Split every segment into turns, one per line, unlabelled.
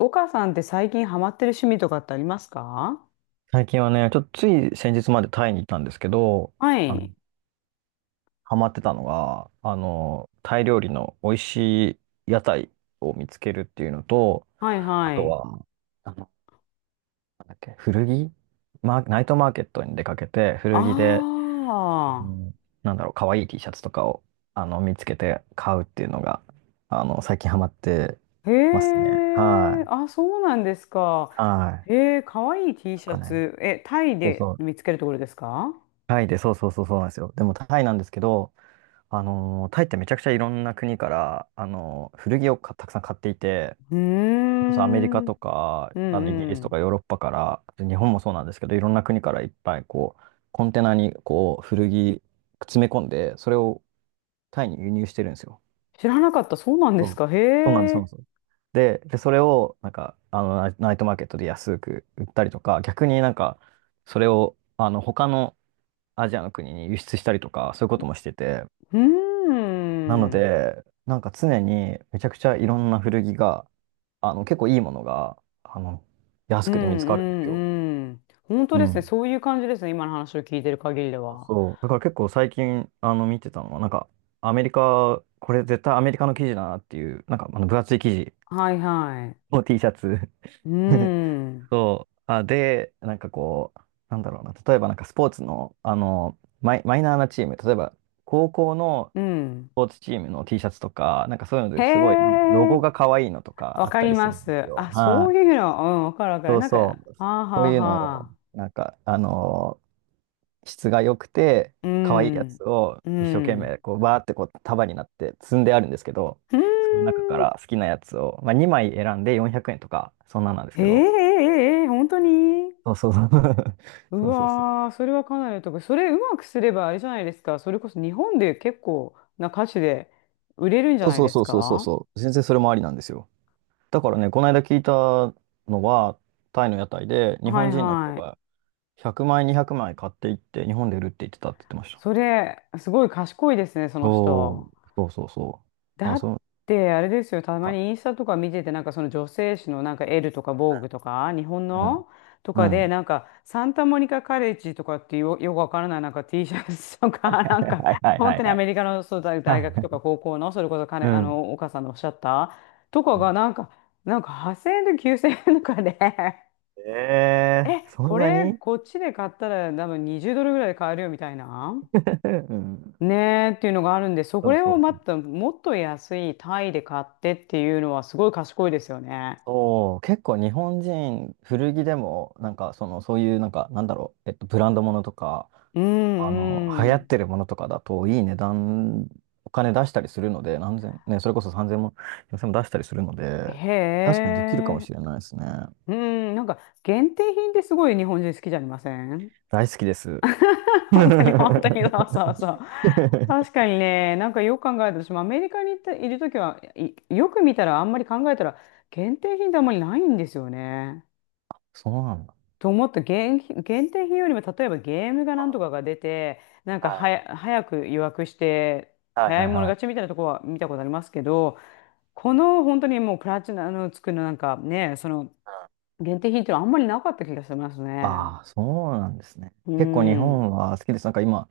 岡さんって最近ハマってる趣味とかってありますか？
最近はね、ちょっとつい先日までタイにいたんですけど、
は
あの、
い。
ハマってたのが、タイ料理の美味しい屋台を見つけるっていうのと、
はい
あ
は
と
い。
は、あの、なんだっけ、古着マーナイトマーケットに出かけて、古着で、あ
あ
の可愛い T シャツとかを、見つけて買うっていうのが、最近ハマって
あ。へ
ますね。は
え。
い。
あ、そうなんですか。
はい。
へえ、かわいい T
なん
シャ
かね、
ツ。え、タイ
そう
で
そう。
見つけるところですか？
タイで、そうそうそうそうなんですよ。でもタイなんですけど、タイってめちゃくちゃいろんな国から、古着をたくさん買っていて、
うー
それこそアメリカ
ん。うん
とか、
う
イギリスと
ん。
かヨーロッパから、日本もそうなんですけど、いろんな国からいっぱいコンテナに古着詰め込んで、それをタイに輸入してるんですよ。
知らなかった。そうなんで
そ
す
う、
か。へ
そうなんです、そうな
え。
んです。で、それを、ナイ、ナイトマーケットで安く売ったりとか、逆にそれを、他のアジアの国に輸出したりとか、そういうこともしてて、
うー
なの
ん。
で、常にめちゃくちゃいろんな古着が、結構いいものが、
う
安
ん
くて見つかるんですよ。
うんうん。本当
う
ですね。
ん。
そういう感じですね。今の話を聞いてる限りでは。
そう。だから結構最近、見てたのは、アメリカ、これ絶対アメリカの生地だなっていう、分厚い生地
はいはい。
の T シャツ。
うー ん。
そう。あ、で、なんかこう、なんだろうな、例えばスポーツの、マイナーなチーム、例えば、高校の
うん。
ポーツチームの T シャツとか、そういうの
へ
ですごい、ロ
え、
ゴが可愛いのとか
わ
あっ
か
た
り
りす
ま
るんです
す。
よ。
あ、そ
は
うい
い。
うの、うん、わかるわかる。
そう
なんか、
そ
は
う。
あ
そ
は
う
あ
いうの
は
を、
あ。
なんか、あのー質が良くて、
う
可愛いやつ
ん、
を
う
一生懸
ん。
命、バーって束になって積んであるんですけど、
うーん。
その中から好きなやつを、まあ、2枚選んで400円とか、そんなんなんです
へ
け
え、え
ど、
え、ええ、本当に。
そうそうそう。
う
そうそうそう。
わー、それはかなりのとこ。それうまくすればあれじゃないですか。それこそ日本で結構な歌手で売れるんじゃ
そう
ない
そう
で
そ
す
うそうそう
か？
そう。全然それもありなんですよ。だからね、この間聞いたのは、タイの屋台で日
は
本
い
人の人
はい。
が100枚、200枚買っていって、日本で売るって言ってたって言ってました。
それ、すごい賢いですね、その
そ
人。
う。そうそうそう。
だ
あ、
っ
そう
てあれですよ、たまにイン
か
スタとか見てて、なんかその女性誌のなんかエルとかボーグとか、日本
ね。
のと
う
か
ん。う
で、
ん。
なんかサンタモニカカレッジとかっていう、よくわからないなんか T シャツとか、なん か
はいはい
本
は
当
い
に
は
ア
い。
メリカのそうだ
は
大学とか
い。
高校の、それこそ彼、
うん。
お母さんのおっしゃったとか
う
が
ん。
なんか、なんか8000円と9000円とかで
え
え、
ーそん
こ
な
れ
に。
こっちで買ったら多分20ドルぐらいで買えるよみたいな。
うん。
ねえっていうのがあるんで、そ
そう
れ
そ
を
うそ
ま
う。
たもっと安いタイで買ってっていうのはすごい賢いですよね。
そう、結構日本人、古着でも、なんか、その、そういう、なんか、なんだろう、えっと、ブランドものとか、
う
流
んう
行っ
ん。
てるものとかだと、いい値段、お金出したりするので、何千、ね、それこそ3000も、4 0も出したりするので、確
へ
かにできるかも
え。
しれないですね。
うん、なんか限定品ってすごい日本人好きじゃありません？
大好きです。
本当に本当にそうそうそ う。確かにね、なんかよく考えたら、私もアメリカに行ったいるときは、いよく見たらあんまり考えたら限定品ってあんまりないんですよね。
そうなんだ。
と思った。限定品よりも例えばゲームがなんとかが出てなんか
は
は
い。
や早く予約して
はい
早い
はい
者
はい。
勝ちみたいなとこは見たことありますけど、この本当にもうプラチナのつくのなんかねその限定品っていうのはあんまりなかった気がしますね。
ああ、そうなんですね。
う
結構日
ん。
本は好きです。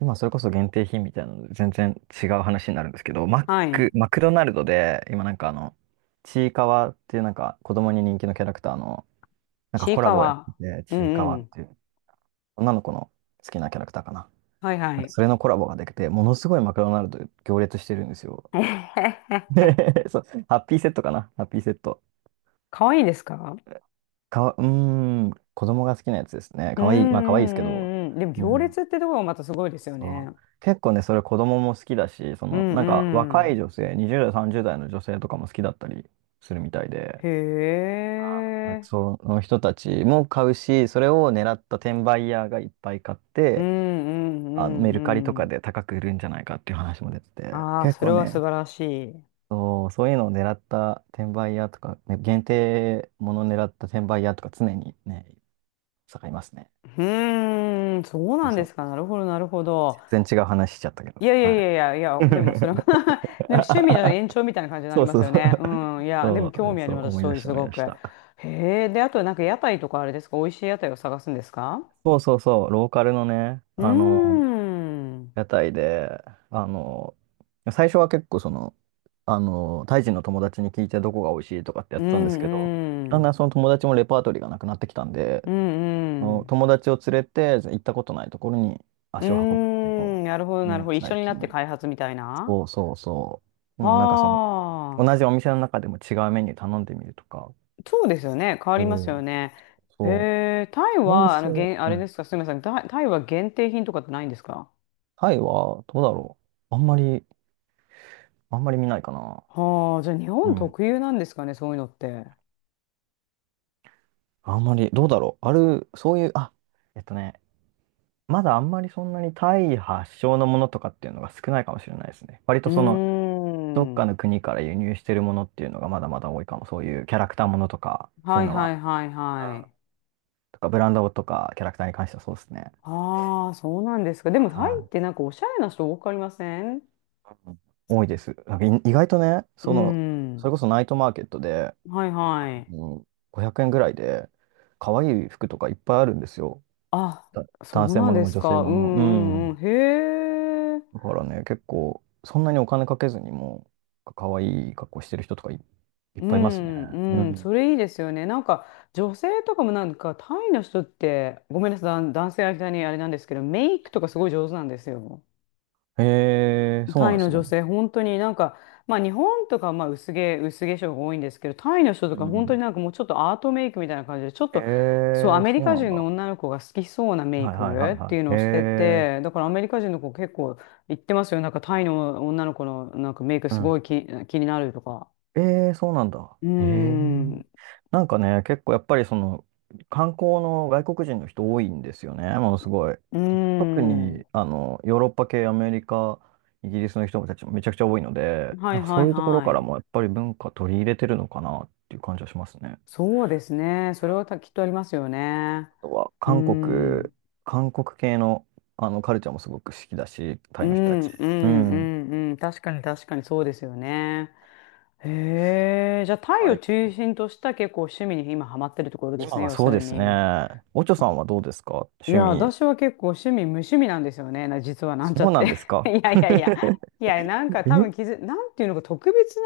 今それこそ限定品みたいなので全然違う話になるんですけど、マッ
は
ク、
い。
マクドナルドで、今ちいかわっていう子供に人気のキャラクターの、
ちい
コラ
か
ボをやっ
わ。
てて、
うん
ちいかわ
う
っ
ん。
ていう、女の子の好きなキャラクターかな。
はいはい。
それのコラボができて、ものすごいマクドナルド行列してるんですよ。
えへへ。
で、 そう、ハッピーセットかな、ハッピーセット。
かわいいですか？
かわ、うーん、子供が好きなやつですね。
うん
か
う
わいい、まあかわいいですけど。
んうんうん。でも
う
行
ん、
列ってところがまたすごいですよ
そ
ね。
う。結構ね、それ子供も好きだし、そ
う
の、
んう
若い
ん。
女性、20代、30代の女性とかも好きだったりするみたいで、
へ
あ、
え。
その人たちも買うし、それを狙った転売ヤーがいっぱい買っ
うんう
て、
ん
メ
う
ルカリと
んう
か
ん。
で高く売るんじゃないかっていう話も出てて、
ああ、
結
それ
構
は素
ね、
晴らしい。う
そう、そういうのを狙った転売屋とか、ね、限定ものを狙った転売屋とか常にね、盛りますね。
ーん、そう
そ
な
う
ん
そ
で
う。
すか。なるほど、なるほど。
全然違う話しちゃったけ
い
ど。
やいやい
は
やいや、いや、
い。
でもそれは、 でも趣味の 延長みたいな感じにな
そ
り
う
ま
そ
す
う
よ
そう。
ね。うん、いや、でも
そ
興
う、
味あ
そ
り
う、
ます、
思い
そう
出
いう
した、
す
思い
ご
出し
く。
た。
へえ、で、あとなんか屋台とかあれですか、美味しい屋台を探すんですか？
そうそうそう、ローカルのね、
うーん、
屋台で、あの、最初は結構タイ人の友達に聞いてどこが美味しいとかってや
う
ってたんですけど、
んう
だんだ
ん、
んその友達もレパートリーがなくなってきたんで、
う
あ
んう
の
ん、
友達を連れて行ったことないところに
うー
足を運ぶっていうの
ん、なるほど、な
を、
る
ね、
ほど。一緒
最
になって
近。
開発みたいな。
そうそうそう。
は
もう同じお
あ。
店の中でも違うメニュー頼んでみるとか。
そうですよね。変わりま
そ
すよ
う、
ね。へ
そう。
え、タイ
この
は、
店、
あ
う
れで
ん。
すか、すみません。タイは限定品とかってないんですか？
タイはどうだろう。あんまり、あんまり見ないかな。
はあ、じゃあ日
う
本
ん、
特有なんですかね、そういうのって。
あんまり、どうだろう。ある、そういう、あ、えっとね、まだあんまりそんなにタイ発祥のものとかっていうのが少ないかもしれないですね。割
う
と
ー
その、どっか
ん。
の国から輸入してるものっていうのがまだまだ多いかも。そういうキャラクターものとか、そう
は
いう
い
の
は
は、
いはいは
あ、
い。
とかブランドとかキャラクターに関してはそうですね。
ああ、そうなんですか。でも
あ、
タイ
は
って
い。
なんかおしゃれな人多くありません？
うん、多いです。なんかい意外とね、
う
その、それ
ん。
こそナイトマーケットで、
はいはい。
うん、500円ぐらいで、可愛い服とかいっぱいあるんですよ。
あ、
だ、
そ
男
う
性
な
も
ん
の
で
も
す
女性
か。う
ものも。う
んうんうん。
ん。
へえ。
だからね、結構、そんなにお金かけずにも、可愛い格好してる人とかい、いっ
う
ぱいいますね。
ん、
う
うん、
ん。
それいいですよね。なんか、女性とかもなんか、タイの人って、ごめんなさい、男性相手にあれなんですけど、メイクとかすごい上手なんですよ。
へえ、そう
タ
な
イ
んで
の
すね。
女性、本当になんか、まあ日本とかまあ薄化粧が多いんですけど、タイの人と
う
か本当に
ん。
なんかもうちょっとアートメイクみたいな感じで、ちょっ
へ
と、そう、ア
え、
メリ
そう
カ
なん
人の
だ。
女の子が好きそうなメイ
はいはいはい
クっ
は
ていうの
い。へ
をしてて、
え、
だからアメリカ人の子結構言ってますよ。なんかタイの女の子のなんかメイク
う
すご
ん。
い気になるとか。
ええ、そうなんだ。
うー
へえ。
ん、
結構やっぱりその観光の外国人の人多いんですよね、ものすごい。
うー
特
ん。
にヨーロッパ系、アメリカ、イギリスの人たちもめちゃくちゃ多いので、
はいは
そ
い
ういうところか
は
ら
い。
もやっぱり文化取り入れてるのかなっていう感じはしますね。
そうですね。それはきっとありますよね。
あとは
うー
韓国、
ん。
韓国系の、カルチャーもすごく好きだし、
う
タイの人た
ん、うん、
ち。
う
うん。
ん、うん。確かに、確かにそうですよね。へえ。じゃあ、タイ
は
を
い。
中心とした結構趣味に今ハマってるところです
今
ね、
は
要す
そう
る
です
に。
ね。おちょさんはどうですか、
い
趣
や、
味。
私は結構趣味、無趣味なんですよね。実はなんちゃ
そう
っ
なん
て。
です か。
いやいやいや。いや、なんか多分
え
なんていうのか、特別な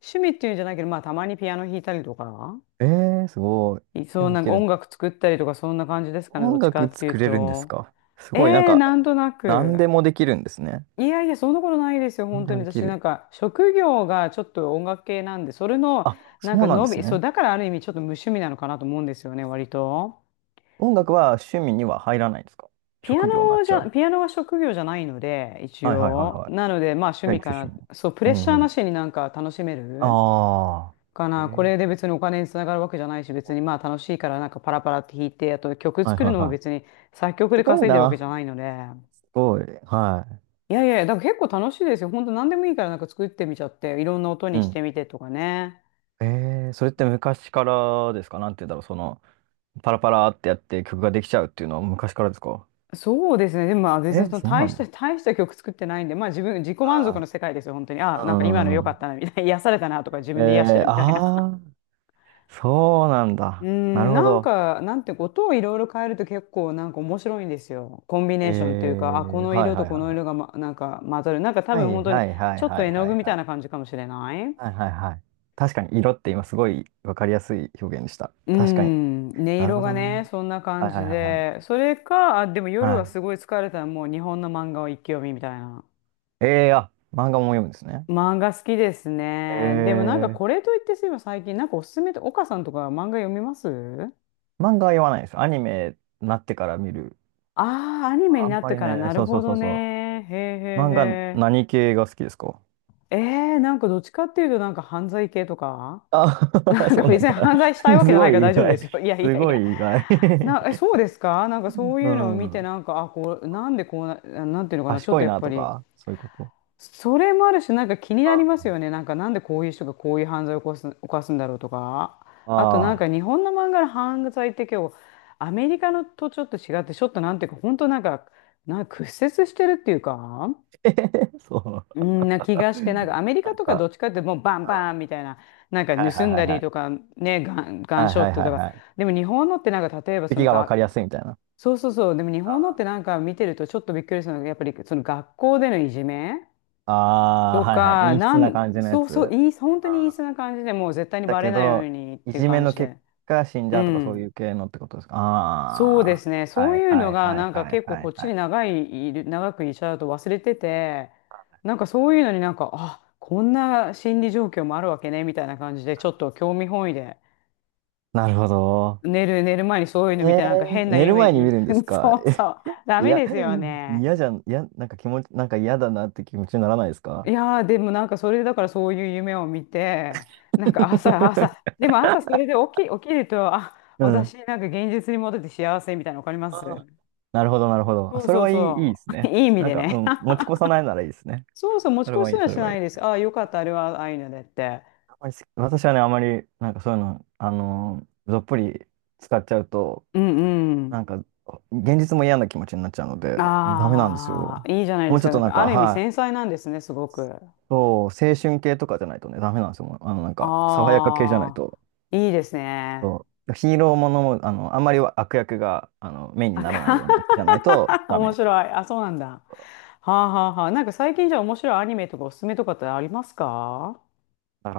趣味っていうんじゃないけど、まあ、たまにピアノ弾いたりとか。
えー、すごい。ピア
そう、
ノ
な
弾
ん
け
か
る。
音楽作ったりとかそんな感じですかね、ど
音
っちか
楽
っていう
作れるんです
と。
か、す
え
ごい、なん
え
か、
なんとな
何で
く。
もできるんですね。
いやいや、そんなことないですよ、
何
本
で
当
も
に。
でき
私な
る。
んか、職業がちょっと音楽系なんで、それの、
あ、
なん
そ
か
うなんです
そう、
ね。
だからある意味ちょっと無趣味なのかなと思うんですよね、割と。
音楽は趣味には入らないんですか。
ピア
職業になっ
ノじ
ちゃう。
ゃ、ピアノは職業じゃないので、一
はいはいはい
応。
はい。
なので、まあ趣
じゃあ
味
一
か
応趣
な。
味。
そう、プ
う
レッシ
ん
ャー
う
な
ん。
しになんか楽しめる。
ああ。
か
え
な。こ
ー、
れで別にお金につながるわけじゃないし、別にまあ楽しいからなんかパラパラって弾いて、あと曲
はい
作る
はい
のも
はい。
別に作曲
す
で
ごい
稼いでるわけ
な。
じゃないので。
すごい。は
いやいや、だから結構楽しいですよ。本当何でもいいからなんか作ってみちゃって、いろんな音
い。
に
う
し
ん。
てみてとかね。
えー、それって昔からですか、なんて言うんだろう。その、パラパラってやって曲ができちゃうっていうのは昔からですか。
そうですね。でもまあ別に
え、
その
そう
大
な
した、
の。
大した曲作ってないんで、まあ自己満足
は
の世界ですよ、本当に。
い。
ああ、なんか今の良
う
かっ
ん。
たな、みたいな。癒されたなとか自分で癒して
えー、
るみたいな。
ああ。そうなん
うー
だ。なる
ん、
ほ
なん
ど。
か、なんて、音をいろいろ変えると結構なんか面白いんですよ。コンビ
え
ネーションというか、あ、こ
ー、
の
はい
色と
はい
こ
はい
の
は
色が、
い。
ま、なんか混ざる。なんか多
はい
分本当に
はいは
ち
い
ょっ
は
と
い
絵の
は
具
い
み
は
たい
い。
な感じかもしれない。
はいはいはい。確かに色って今すごいわかりやすい表現でした。
う
確かに。
ん、音
なる
色
ほ
が
どな。
ね、そんな感
はい
じ
はいはいは
で。
い。
それか、あ、でも夜
は
はすごい疲れたらもう日本の漫画を一気読みみたいな。
い。あ、漫画も読むんですね。
漫画好きです
え
ね。でもなんか
ー、
これといってすいません、最近なんかおすすめって、岡さんとか漫画読みます？
漫画は読まないです。アニメになってから見る。
ああー、アニメに
あん
なっ
ま
て
り
から
ね、
なる
そうそ
ほ
うそ
ど
う
ね。
そ
へえへ
う。漫画
えへ
何系が好きですか？
え、えなんかどっちかっていうと、なんか犯罪系とか、
あ、
な んか
そうなん
別に
だ。
犯罪したいわ けじ
す
ゃない
ご
か
い
ら
意
大丈夫で
外。
すよ。いやい
す
やい
ご
や。
い意外。
え、そうですか、なんかそ う
う
いうのを見て、
ん。
なんか、あ、こう、なんでこうな、なんていうのかな、ちょっ
賢
と
い
やっ
な
ぱ
と
り、
か、そういうこと。
それもあるし、なんか気になりますよ
あ
ね。なんか、なんでこういう人がこういう犯罪を起こす、犯すんだろうとか。
あ、
あと、なん
あ
か
あ、
日本の漫画の犯罪って今日、アメリカのとちょっと違って、ちょっとなんていうか、本当なんか、なんか屈折してるっていうか、
えへへそう。
うんな気がして、なんかアメリ
な
カ
ん
とかど
か、
っちかってもうバ
う
ンバン
ん、
みたいな、なんか
はいは
盗
い
ん
は
だ
いは
りと
い。
かね、ガン
はい
ショ
は
ッ
い
ト
は
と
い
か。
はい。
でも日本のってなんか例えばそ
敵
の
が分か
が、
りやすいみたいな。
そうそうそう、でも日
あ、
本のってなんか見てるとちょっとびっくりするのが、やっぱりその学校でのいじめ
ああ、
と
はいはい。
か、
陰湿な感じのや
そうそう、
つ。
本当
あ
にいいそ
あ、
うな感じでもう絶対に
だ
バレ
け
ないよう
ど、
にっ
い
ていう
じめ
感
の
じ
結
で。
果死んじ
う
ゃうとかそうい
ん。
う系のってことですか？
そう
あ
ですね。
あ、
そ
は
う
い
いう
は
の
い
が、
は
な
い
んか
はい
結構
は
こっ
い
ち
は
に
い。
長くいちゃうと忘れてて、なんかそういうのになんか、あ、こんな心理状況もあるわけね、みたいな感じで、ちょっと興味本位で、
なるほど。
寝る前にそういうの見
え
て、なんか変な
寝る
夢、
前に見
い
るんで すか？
そう そう、ダ
い
メ
や、
ですよね。
嫌じゃん、いや、なんか気持ち、なんか嫌だなって気持ちにならないです
い
か？
やー、でもなんかそれでだからそういう夢を見て、朝、でも朝それで起きると、あ、
うん。
私なんか現実に戻って幸せみたいなの分かります？
ああ、なるほど、なるほど。あ、
そう
それ
そう
はいい、いいで
そ
す
う。
ね。
いい意味
なん
で
か、う
ね。
ん、持ち越さないならいいですね。
そうそう、持ち
それ
越
は
し
いい、
は
そ
し
れはい
ないで
い。
す。ああ、よかった、あれはアイヌでって。
あんまりす私はね、あまり、なんかそういうの、どっぷり使っちゃうと、
うんうん。
なんか、現実も嫌な気持ちになっちゃうので、ダメなんです
あ
よ。
あ、いいじゃないで
もう
す
ちょ
か。
っ
な
と
ん
なん
か
か、
ある意味
は
繊細なんですね、すごく。
い、そう、青春系とかじゃないとね、ダメなんですよ。もうあの、なんか、爽やか系じゃない
あ
と。
あ、いいですね。
そうヒーローものも、あの、あんまり悪役が、あの、メインに
あ
ならない
か
ようなやつじゃないと ダ
面
メ。
白い。あ、そうなんだ。はあはあはあ。なんか最近じゃあ面白いアニメとかおすすめとかってありますか？
だか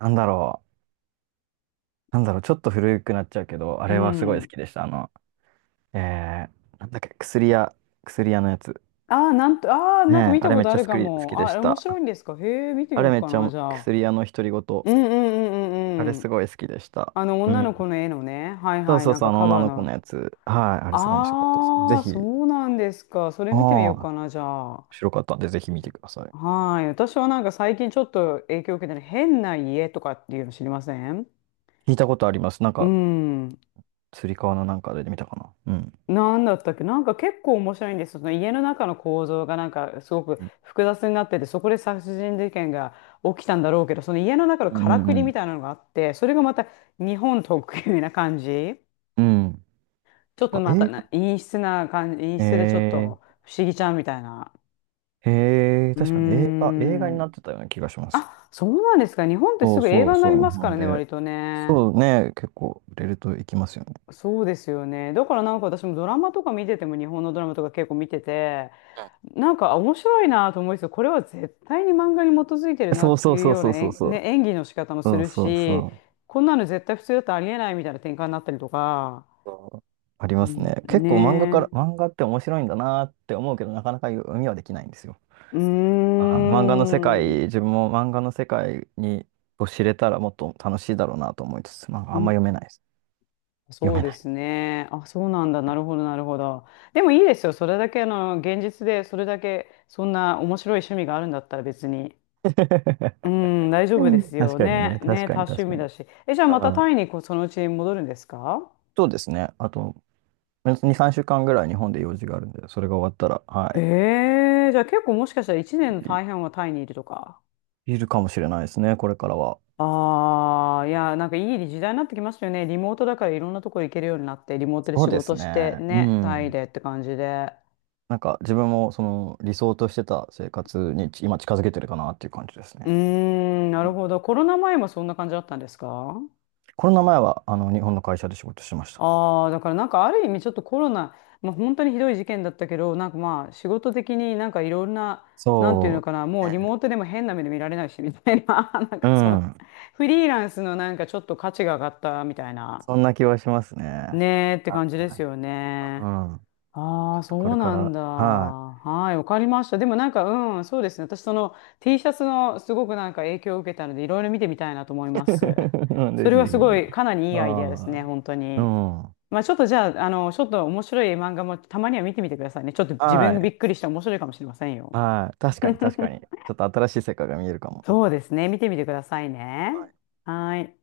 ら、なんだろう。なんだろう、ちょっと古くなっちゃうけど、あ
う
れはすごい好
ん。
きでした。あの、えー、なんだっけ、薬屋、薬屋のやつ。
ああ、なんと、ああ、
ね
なんか
え、
見
あ
た
れ
こ
めっ
と
ち
あ
ゃ
る
好
か
き、好
も。
きでし
あ、面
た。
白いんですか？へえ、見てみ
あ
よ
れ
う
めっ
か
ち
な、
ゃ
じゃあ。
薬屋の独り言。
うんうんうん
あ
う
れ
んう
す
ん。
ごい好きでした。
あの
う
女
ん。
の子の絵のね、はい
そう
はい、
そう
なん
そう、
か
あの
カ
女
バー
の子の
の。
やつ。はい、あれすごい面白かったです。ぜ
ああ、
ひ、
そうなんですか。それ
ああ、
見てみよう
面
かな、じゃあ。
白かったんで、ぜひ見てください。
はい。私はなんか最近ちょっと影響を受けてる変な家とかっていうの知りません？
聞いたことあります。なん
う
か、
ん。
つり革のなんかで見たかな。うん。
なんだったっけ、なんか結構面白いんですよ。その家の中の構造がなんかすごく複雑になってて、そこで殺人事件が起きたんだろうけど、その家の中の
うん
か
う
ら
ん
く
う
りみ
ん。
たいなのがあって、それがまた日本特有な感じ。
うん。
ちょ
な
っ
ん
と
か
ま
映
たな、
画、
陰湿な感じ、陰湿でちょっと
え
不思議ちゃんみたいな。うー
確かに映画、映画にな
ん。
ってたような気がします。
あ、そうなんですか。日本って
そ
す
う
ぐ映
そう
画にな
そ
り
う、日
ますか
本
らね、
で。
割とね。
そうね、結構売れるといきますよね。
そうですよね。だからなんか私もドラマとか見てても、日本のドラマとか結構見てて、なんかあ面白いなと思いつつ、これは絶対に漫画に基づいてるな
そう
って
そう
いう
そう
よう
そ
な
うそうそう。
演技の仕方もす
そう
る
そう
し、
そう
こんなの絶対普通だとありえないみたいな展開になったりとか。
そう。あり
う
ます
ん、
ね。結
ね
構漫画から、
え。
漫画って面白いんだなって思うけど、なかなか読みはできないんですよ。
うー
漫画の世界、
ん。う
自分も漫画の世界にを知れたらもっと楽しいだろうなと思いつつ、まあ、あんま読
ー
めないです。読
そう
め
で
ない。
すね。あ、そうなんだ。なるほど、なるほど。でもいいですよ。それだけ、あの、現実で、それだけ、そんな面白い趣味があるんだったら別に。う ん、大丈
う
夫で
ん、
す
確
よ
かに
ね。
ね、確
ね、
か
多
に
趣
確か
味
に。
だし。え、じゃあまた
あー
タイにこうそのうちに戻るんですか？
そうですね。あと、2、3週間ぐらい日本で用事があるんで、それが終わったら、はい。
へえ、じゃあ結構もしかしたら1年の大半はタイにいるとか。
いるかもしれないですね、これからは。
ああ、いや、なんかいい時代になってきましたよね。リモートだからいろんなところ行けるようになって、リモートで
そ
仕
うです
事して、
ね。う
ね、タイ
ん。
でって感じで。
なんか自分もその理想としてた生活に今近づけてるかなっていう感じです
うー
ね。
ん、な
う
る
ん、
ほど。コロナ前もそんな感じだったんですか？
コロナ前はあの日本の会社で仕事してました。
ああー、だからなんかある意味ちょっとコロナ、まあ、本当にひどい事件だったけど、なんかまあ仕事的になんかいろんな、なんていうの
そ
かな、
う。
もうリ
ね。
モートでも変な目で見られないしみたいな、なん
う
かそういう、
ん。
フリーランスのなんかちょっと価値が上がったみたいな、
そんな気はしますね。
ねーって
は
感じです
い。
よ
う
ね。
ん。
あ
ち
あ、
ょっとこ
そう
れか
なん
ら、
だ。
はい。
はい、わかりました。でもなんか、うん、そうですね。私、その T シャツのすごくなんか影響を受けたので、いろいろ見てみたいなと思います。
うん、ぜ
そ
ひ
れは
ぜ
すご
ひ。
い、かなりいいアイデアです
は
ね、
い。
本当
うん。
に。
は
まあ、ちょっとじゃあ、あの、ちょっと面白い漫画もたまには見てみてくださいね。ちょっと自分が
い。
びっくりして面白いかもしれませんよ。
はい。確かに確かに。ち ょっと新しい世界が見えるかも。
そうですね、見てみてください
は
ね。
い。
はい。